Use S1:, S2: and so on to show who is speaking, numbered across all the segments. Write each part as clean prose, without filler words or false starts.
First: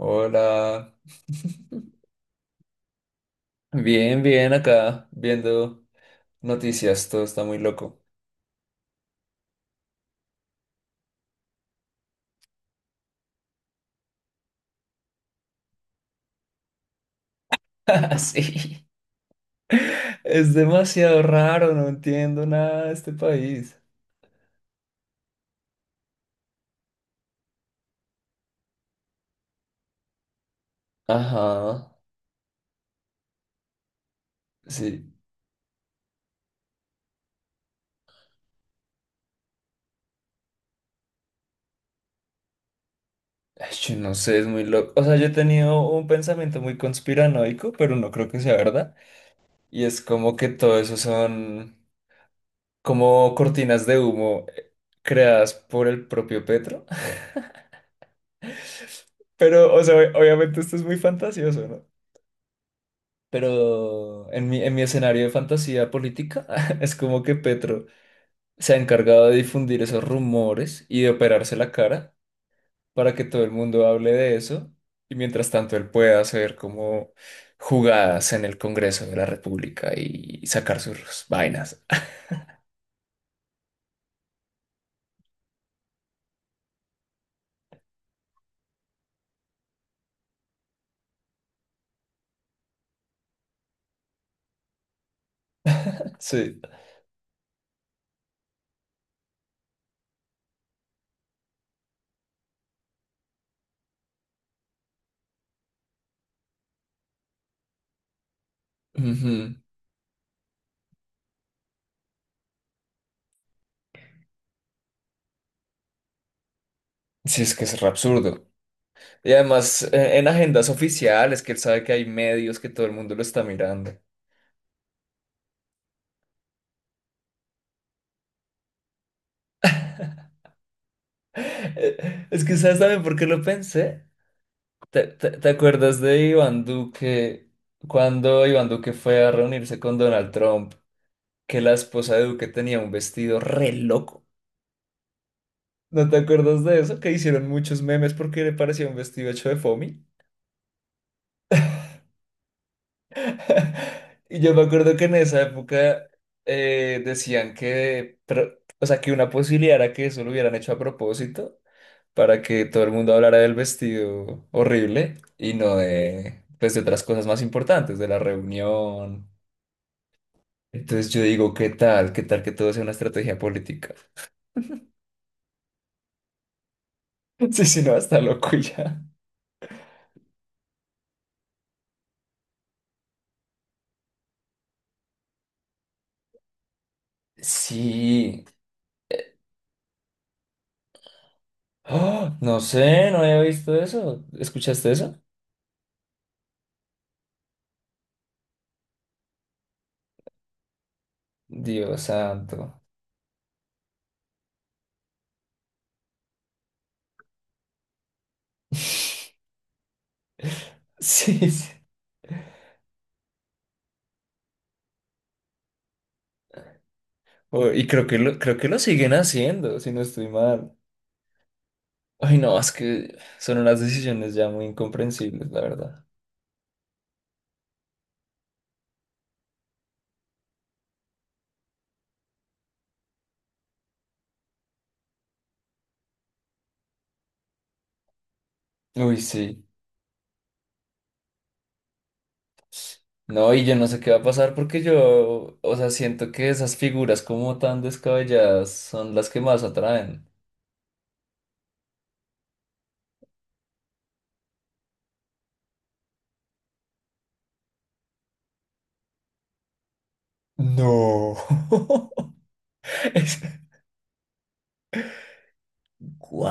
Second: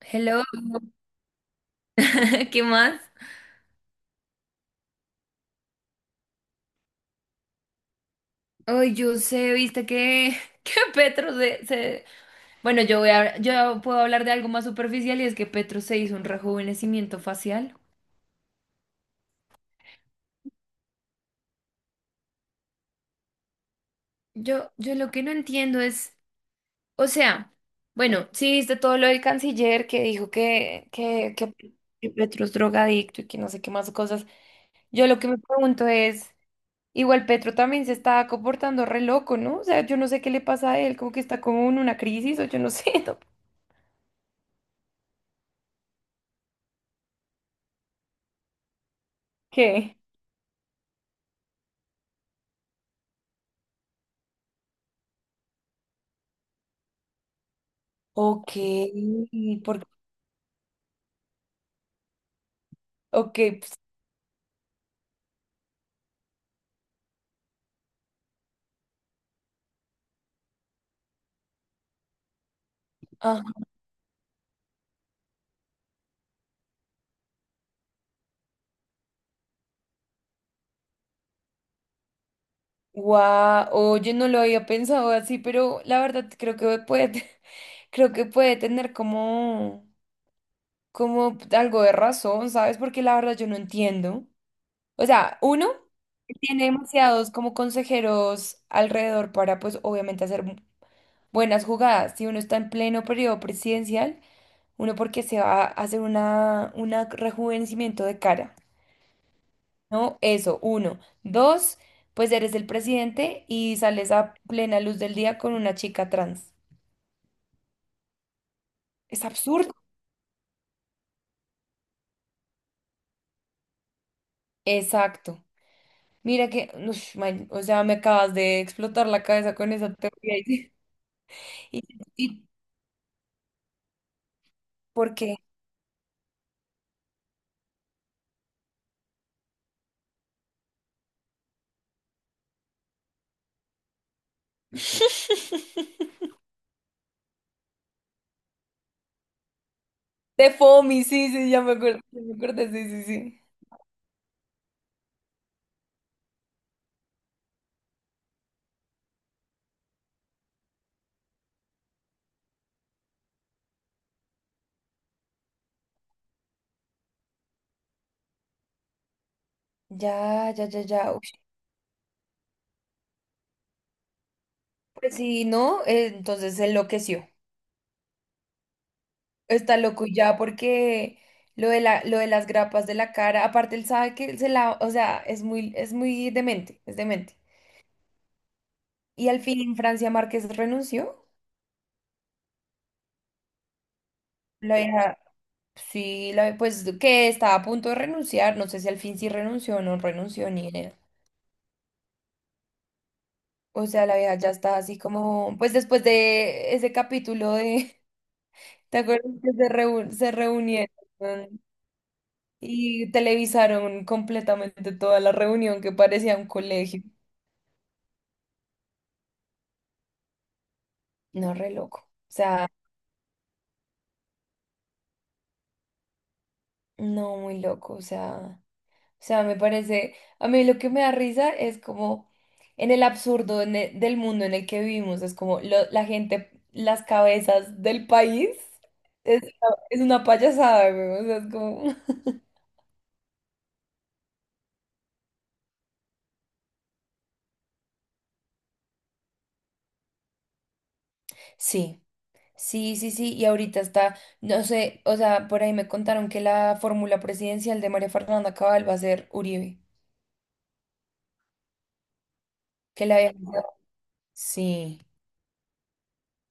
S1: Hello. ¿Qué más?
S2: bien, bien acá, viendo noticias, todo está muy loco.
S1: Ay, yo sé, viste que, que Bueno, yo puedo hablar de algo más superficial, y es que Petro se hizo un rejuvenecimiento facial.
S2: Sí, es demasiado raro, no entiendo nada de este país.
S1: Yo lo que no entiendo es, o sea, bueno, sí, viste todo lo del canciller, que dijo
S2: Ajá,
S1: que Petro es drogadicto y que no sé qué más cosas.
S2: sí.
S1: Yo lo que me pregunto es, igual Petro también se está comportando re loco, ¿no? O sea, yo no sé qué le pasa a él, como que está como en una crisis o yo no sé, ¿no?
S2: Ay, yo no sé, es muy loco. O sea, yo he tenido un pensamiento muy conspiranoico, pero no creo que sea verdad. Y
S1: ¿Qué?
S2: es como que todo eso son como cortinas de humo creadas por el propio Petro.
S1: Ok,
S2: Pero, o
S1: porque,
S2: sea, obviamente esto es muy fantasioso, ¿no?
S1: ok, pues,
S2: Pero en mi escenario de fantasía política es como que Petro se ha encargado de difundir esos rumores y de operarse la cara para que
S1: ah,
S2: todo el mundo hable de eso y mientras tanto él pueda hacer como jugadas en el Congreso de la República y sacar sus vainas.
S1: guau, oye, no lo había pensado así, pero la verdad creo que puede, creo que puede tener como, como algo de razón, ¿sabes? Porque la verdad yo no entiendo. O sea, uno
S2: Sí.
S1: tiene demasiados como consejeros alrededor para, pues, obviamente hacer buenas jugadas. Si uno está en pleno periodo presidencial, uno, porque se va a hacer un rejuvenecimiento de cara.
S2: Ujú.
S1: No, eso, uno. Dos, pues eres el presidente y sales a plena luz del día con una chica trans.
S2: Sí, es que es re absurdo.
S1: Es
S2: Y
S1: absurdo.
S2: además en agendas oficiales, que él sabe que hay medios, que todo el mundo lo está mirando.
S1: Exacto. Mira que, ush, man, o sea, me acabas de explotar la cabeza con esa teoría. ¿Y, y,
S2: Es que sabes también por qué lo pensé. ¿Te,
S1: ¿Por
S2: te-
S1: qué?
S2: te acuerdas de Iván Duque cuando Iván Duque fue a reunirse con Donald Trump? Que la esposa de Duque tenía un vestido re loco. ¿No te acuerdas de eso? Que hicieron muchos memes porque le parecía un vestido hecho de foamy.
S1: De FOMI, sí, sí, ya me acuerdo, sí, sí, sí.
S2: Y yo me acuerdo que en esa época decían que, pero, o sea, que una posibilidad era que eso lo hubieran hecho a propósito para que todo el mundo hablara del vestido horrible y no de, pues, de otras cosas más importantes, de la reunión.
S1: Ya, ya, ya,
S2: Entonces
S1: ya.
S2: yo
S1: Ush,
S2: digo, ¿qué tal? ¿Qué tal que todo sea una estrategia política?
S1: pues sí, ¿no? Entonces se enloqueció.
S2: Sí, si no, está loco y ya.
S1: Está loco ya porque lo de las grapas de la cara, aparte él sabe que se la, o sea, es muy demente, es demente.
S2: Sí.
S1: Y al fin Francia Márquez renunció.
S2: ¡Ah! No sé, no había visto eso.
S1: La
S2: ¿Escuchaste eso?
S1: vieja, sí, la, pues que estaba a punto de renunciar, no sé si al fin sí renunció o no renunció, ni idea.
S2: Dios santo.
S1: O sea, la vieja ya está así como, pues después de ese capítulo de, ¿te acuerdas que se, reú se reunieron
S2: Sí, sí.
S1: y televisaron completamente toda la reunión, que parecía un colegio?
S2: Oh, y creo que lo siguen haciendo, si no estoy mal.
S1: No, re loco. O
S2: Ay, no,
S1: sea,
S2: es que son unas decisiones ya muy incomprensibles, la verdad.
S1: no, muy loco. O sea, me parece. A mí lo que me da risa es como en el absurdo en del mundo en el que vivimos. Es como la gente, las cabezas del país.
S2: Uy,
S1: Es,
S2: sí.
S1: es una payasada, güey. O sea, es como.
S2: No, y yo no sé qué va a pasar porque yo, o sea, siento que esas figuras como tan descabelladas son las que más atraen.
S1: Sí, sí, sí, sí. Y ahorita está, no sé, o sea, por ahí me contaron que la fórmula presidencial de María Fernanda Cabal va a ser Uribe.
S2: No.
S1: Que la habían.
S2: Es-
S1: Sí.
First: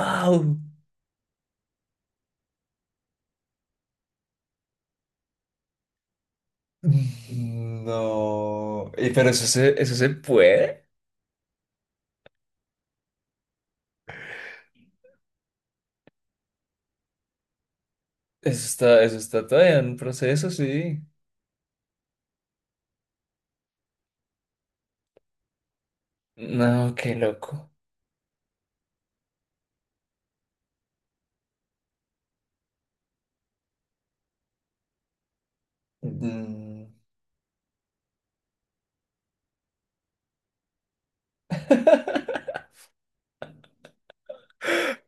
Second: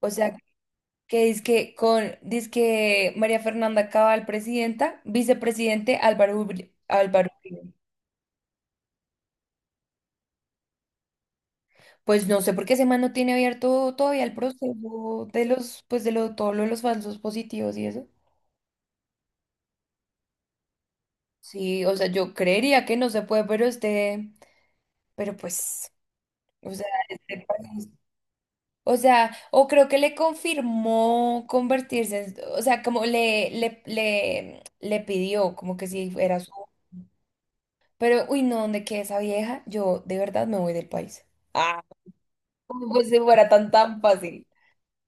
S1: O sea, que dizque con dizque María Fernanda Cabal presidenta, vicepresidente Álvaro Uribe.
S2: No. Y, pero eso se puede.
S1: Pues no sé por qué ese man no tiene abierto todavía el proceso de los, pues todo lo de los falsos positivos y eso.
S2: Eso está todavía en proceso, sí.
S1: Sí, o sea, yo creería que no se puede, pero este, pero pues, o sea,
S2: No, qué
S1: este
S2: loco.
S1: o sea, o creo que le confirmó convertirse, o sea, como le pidió, como que si era su.
S2: Mm.
S1: Pero, uy, no, donde quede esa vieja, yo de verdad me voy del país. Ah, ¿cómo? Pues si fuera tan tan fácil.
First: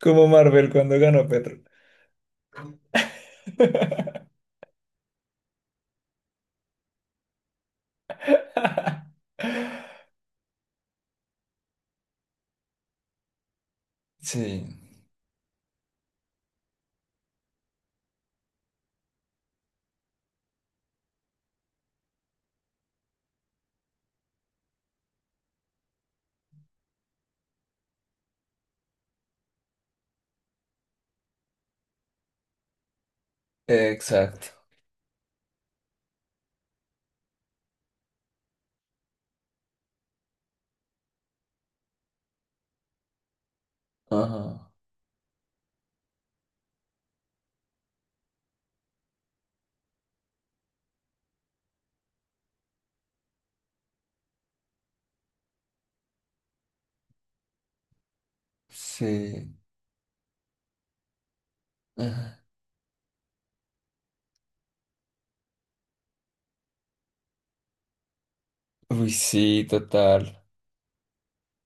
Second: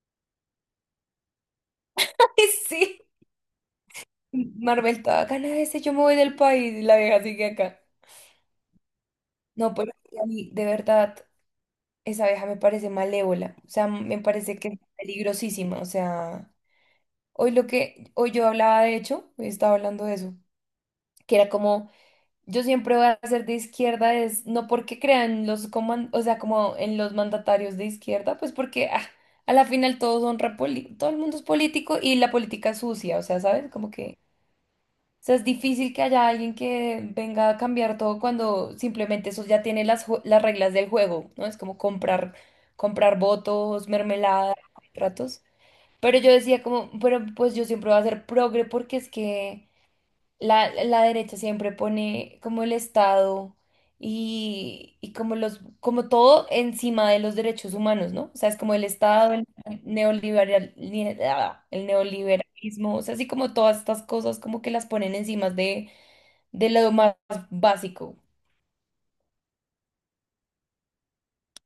S2: Como Marvel cuando ganó Petro.
S1: Ay, sí. Marvel, toda gana ese, yo me voy del país y la vieja sigue acá. No, pero es que a mí, de verdad, esa vieja me parece malévola. O sea, me parece
S2: Sí,
S1: que es peligrosísima. O sea, hoy lo que, hoy yo hablaba de hecho, hoy estaba hablando de eso, que era como. Yo siempre voy a ser de izquierda, es no porque crean los o sea, como en los mandatarios de izquierda, pues porque ah, a la final todos son todo el mundo es político y la política es sucia, o sea, ¿sabes? Como que,
S2: exacto.
S1: o sea, es difícil que haya alguien que venga a cambiar todo cuando simplemente eso ya tiene las, las reglas del juego, ¿no? Es como comprar votos, mermelada,
S2: Ajá.
S1: contratos. Pero yo decía como, pero pues yo siempre voy a ser progre, porque es que la derecha siempre pone como el Estado y como como todo encima de los derechos humanos, ¿no? O sea, es como el Estado, el
S2: Sí.
S1: neoliberal, el
S2: Ajá.
S1: neoliberalismo, o sea, así como todas estas cosas como que las ponen encima de lo más básico.
S2: Uy, sí, total.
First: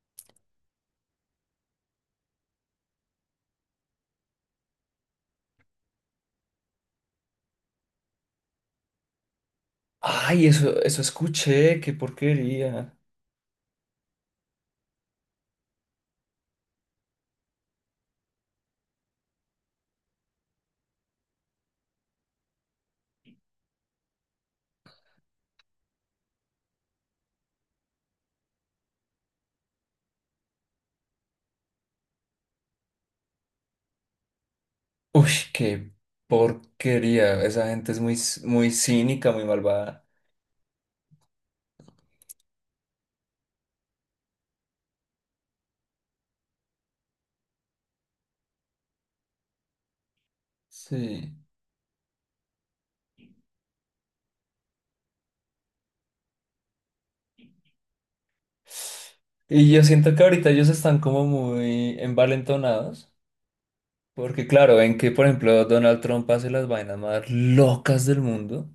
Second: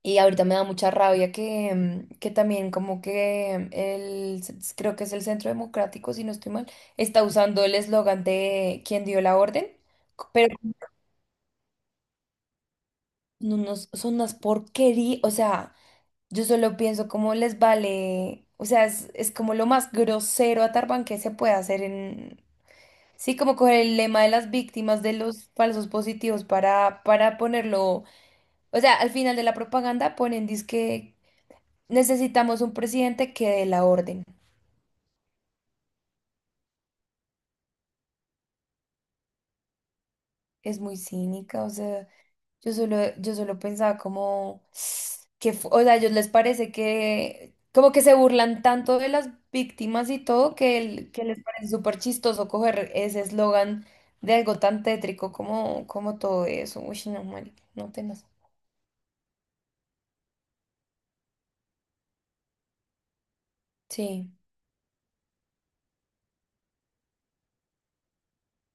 S1: Y ahorita me da mucha rabia que también como que el, creo que es el Centro Democrático, si no estoy mal, está usando el eslogan de quien dio la orden,
S2: Ay,
S1: pero
S2: eso escuché, qué porquería.
S1: no, no, son unas porquerías, o sea, yo solo pienso cómo les vale, o sea, es como lo más grosero a Tarban que se puede hacer en, sí, como coger el lema de las víctimas de los falsos positivos para ponerlo, o sea, al final de la propaganda ponen que necesitamos un presidente que dé la orden.
S2: Uy, qué porquería. Esa gente es muy, c- muy cínica, muy malvada.
S1: Es muy cínica, o sea. Yo solo pensaba como que, o sea, a ellos les parece que, como que se burlan tanto de las víctimas y todo, que, que
S2: Sí.
S1: les parece súper chistoso coger ese eslogan de algo tan tétrico como, como todo eso. Uy, no, marica, no tenaz.
S2: Y yo siento que ahorita ellos están como muy envalentonados.
S1: Sí,
S2: Porque claro, ven que, por ejemplo, Donald Trump hace las vainas más locas del mundo.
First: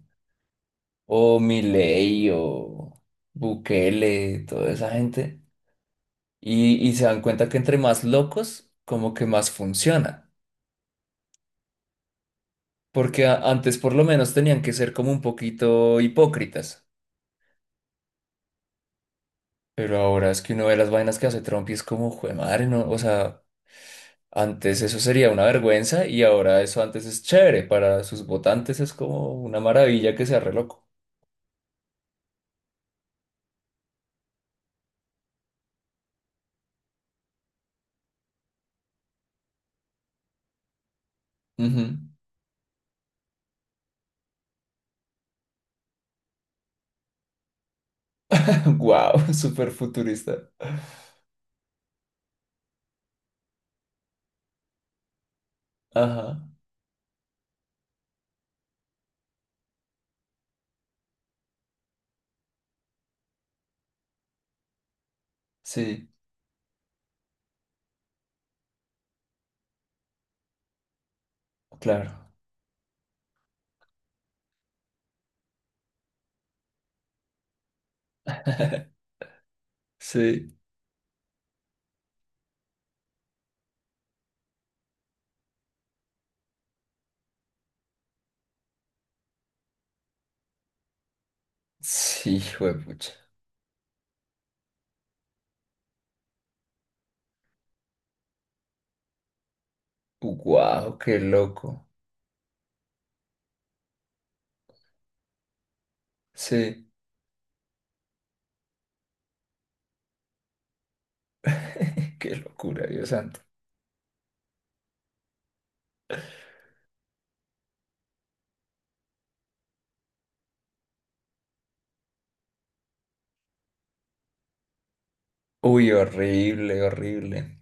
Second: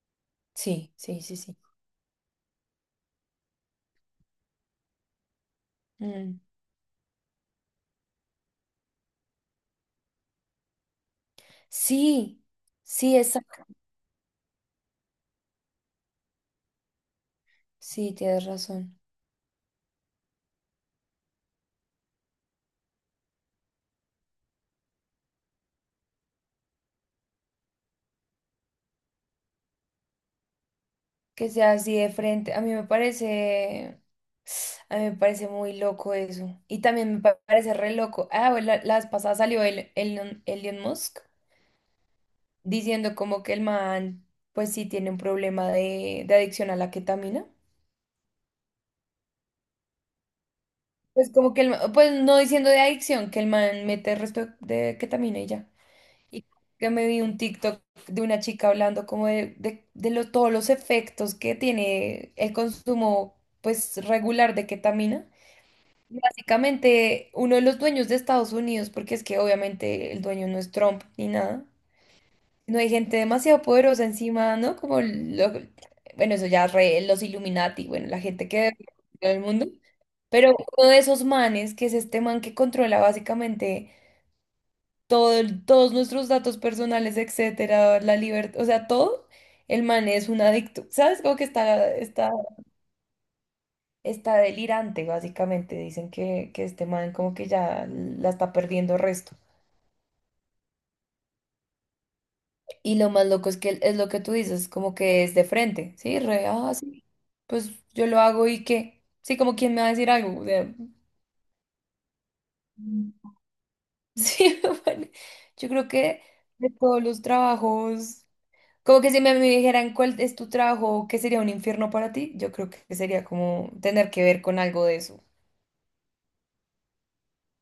S1: sí, sí, sí,
S2: O
S1: sí.
S2: Milei, o Bukele, toda esa gente.
S1: Mm.
S2: Y se dan cuenta que entre más locos, como que más funciona.
S1: Sí, sí,
S2: Porque a-
S1: exacto.
S2: antes por lo menos tenían que ser como un poquito hipócritas.
S1: Sí, tienes razón.
S2: Pero ahora es que uno ve las vainas que hace Trump y es como, jue madre, no, o sea, antes eso sería una vergüenza y ahora eso antes es chévere. Para sus votantes es como una maravilla que sea re loco.
S1: Que sea así de frente. A mí me parece. A mí me parece muy loco eso. Y también me parece re loco. Ah, bueno, la vez pasada salió el, Elon Musk diciendo como que el man, pues sí tiene un problema de adicción a la ketamina.
S2: Wow, súper futurista.
S1: Pues como que el pues no diciendo de adicción, que el man mete el resto de ketamina y ya.
S2: Ajá,
S1: Y que me vi un TikTok de una chica hablando como de todos los efectos que tiene el consumo, pues regular, de ketamina.
S2: sí,
S1: Básicamente, uno de los dueños de Estados Unidos, porque es que obviamente el dueño no es Trump ni nada.
S2: claro.
S1: No hay gente demasiado poderosa encima, ¿no? Como bueno, eso ya los Illuminati, bueno, la gente que del mundo. Pero
S2: Sí,
S1: uno de esos manes, que es este man que controla básicamente todo, todos nuestros datos personales, etcétera, la libertad, o sea, todo, el man es un adicto. ¿Sabes? Como que está
S2: sí, juepucha.
S1: delirante, básicamente. Dicen que este man como que ya la está perdiendo resto.
S2: Wow, qué loco.
S1: Y lo más loco es que es lo que tú dices, como que es de frente, ¿sí? Re, ah,
S2: Sí,
S1: sí, pues yo lo hago y qué. Sí, como quien me va a decir algo. O sea, mm.
S2: qué locura, Dios santo.
S1: Sí, bueno, yo creo que de todos los trabajos, como que si me dijeran cuál es tu trabajo, qué sería un infierno para ti, yo creo que sería como tener que ver con algo de eso.
S2: Uy, horrible, horrible.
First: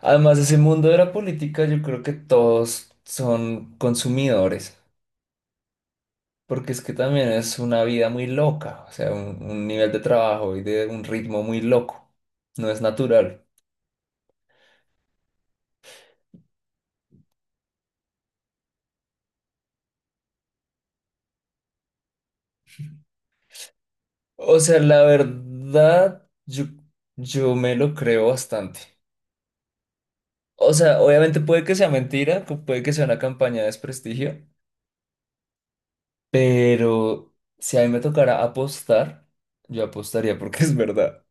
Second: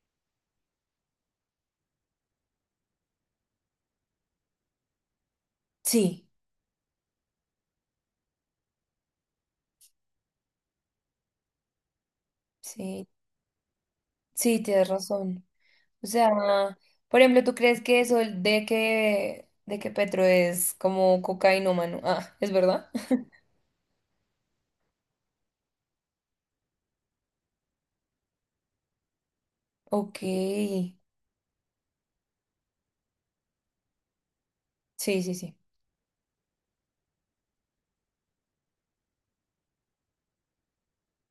S2: Además, ese mundo de la política, yo creo que todos son consumidores,
S1: Sí,
S2: porque es que también es una vida muy loca, o sea, un nivel de trabajo y de un ritmo muy loco, no es
S1: sí,
S2: natural.
S1: sí, tienes razón. O sea, por ejemplo, ¿tú crees que eso de que Petro es como cocainómano? Ah, ¿es verdad?
S2: O sea, la verdad, yo me lo creo bastante.
S1: Ok,
S2: O
S1: sí,
S2: sea, obviamente puede que sea mentira, pu- puede que sea una campaña de desprestigio,
S1: sí, sí.
S2: pero si a mí me tocara apostar, yo apostaría porque es verdad.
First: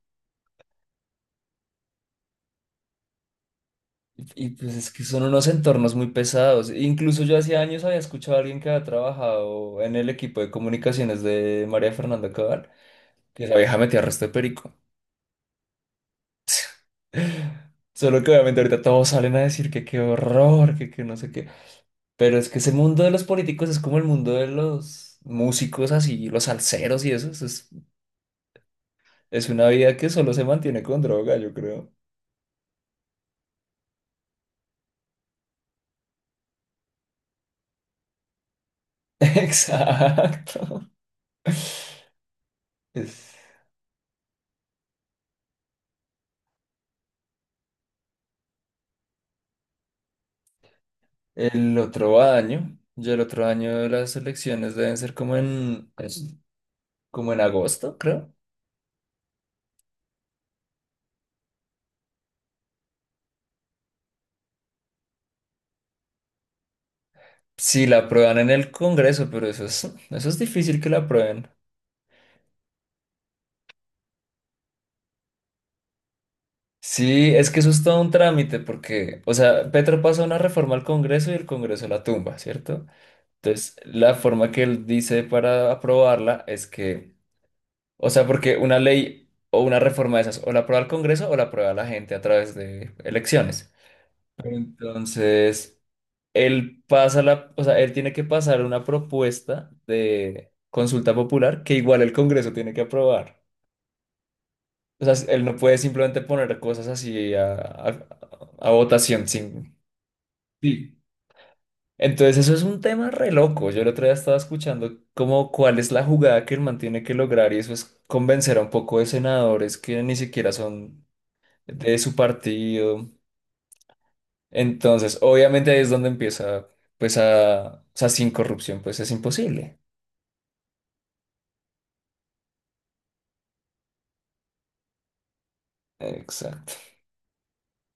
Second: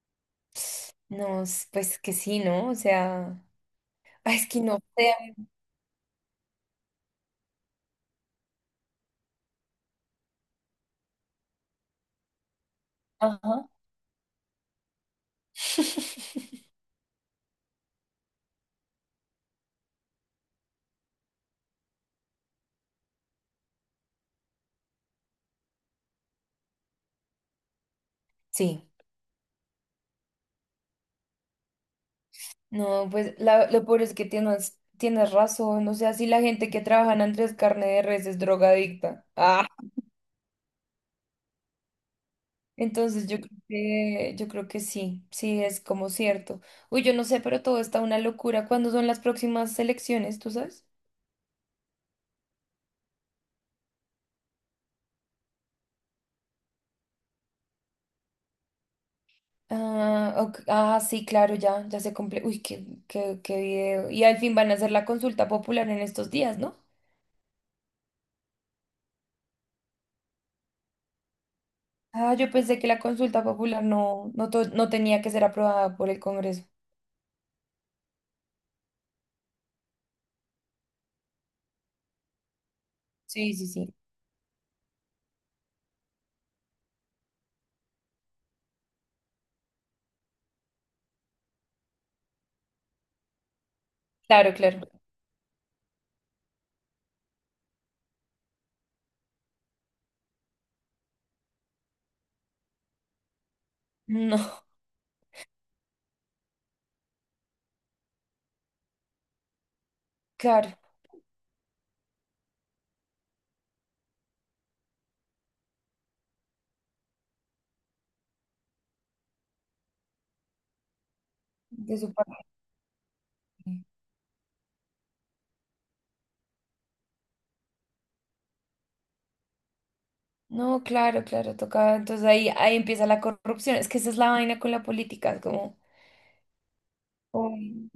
S1: No, pues que sí, ¿no? O sea, ay, es
S2: Y
S1: que
S2: pues
S1: no
S2: es que
S1: sé.
S2: son unos entornos muy pesados. Incluso yo hace años había escuchado a alguien que había trabajado en el equipo de comunicaciones de María Fernanda Cabal, que esa
S1: Ajá.
S2: vieja metía resto de perico. Solo que obviamente ahorita todos salen a decir que qué horror, que no sé qué. Pero es que ese mundo de los políticos es como el mundo de los músicos así, los salseros y eso.
S1: Sí,
S2: Es una vida que solo se mantiene con droga, yo creo.
S1: no, pues lo peor es que tienes, tienes razón. O sea, si la gente que trabaja en Andrés Carne de Res es drogadicta. Ah,
S2: Exacto.
S1: entonces
S2: Es-
S1: yo creo que sí, sí, es como cierto. Uy, yo no sé, pero todo está una locura. ¿Cuándo son las próximas elecciones, tú sabes?
S2: El otro año, ya el otro año las elecciones deben ser como en, es- como en agosto, creo.
S1: Ah, ok, ah, sí, claro, ya, ya se cumple. Uy, qué video. Y al fin van a hacer la consulta popular en estos días, ¿no?
S2: Sí, la aprueban en el Congreso, pero eso es difícil que la aprueben.
S1: Ah, yo pensé que la consulta popular no tenía que ser aprobada por el Congreso.
S2: Sí, es que eso es todo un trámite, porque, o sea, Petro pasa una reforma al Congreso y el Congreso la tumba, ¿cierto?
S1: Sí, sí,
S2: Entonces,
S1: sí.
S2: la forma que él dice para aprobarla es que, o sea, porque una ley o una reforma de esas, o la aprueba el Congreso o la aprueba la gente a través de elecciones.
S1: Claro, claro.
S2: Entonces... Él pasa la, o sea, él tiene que pasar una propuesta de consulta popular que igual el Congreso tiene que aprobar.
S1: No,
S2: O sea, él no puede simplemente poner cosas así a votación sin...
S1: claro,
S2: Sí. Entonces eso es un tema re loco. Yo el otro día estaba escuchando como cuál es la jugada que el man tiene que lograr y eso es convencer a un poco de senadores que ni siquiera son de
S1: de su
S2: su
S1: parte.
S2: partido. Entonces, obviamente ahí es donde empieza, pues a, o sea, sin corrupción, pues es imposible.
S1: No, claro, claro, toca. Entonces ahí empieza la corrupción. Es que esa es la vaina con la política, es como,
S2: Exacto.
S1: uy,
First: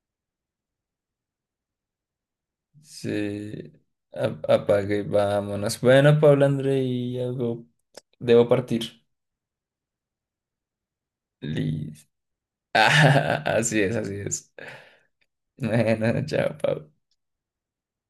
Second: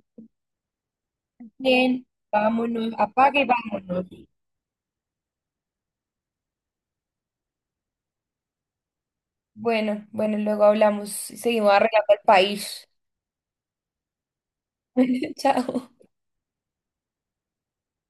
S1: bien, vámonos, apague y
S2: Sí,
S1: vámonos.
S2: a- apague, y vámonos. Bueno, Pablo Andrei, algo. Debo partir.
S1: Bueno, bueno, luego hablamos y seguimos
S2: Liz.
S1: arreglando el país.
S2: Así es, así es.
S1: Chao.
S2: Bueno, chao, Pablo.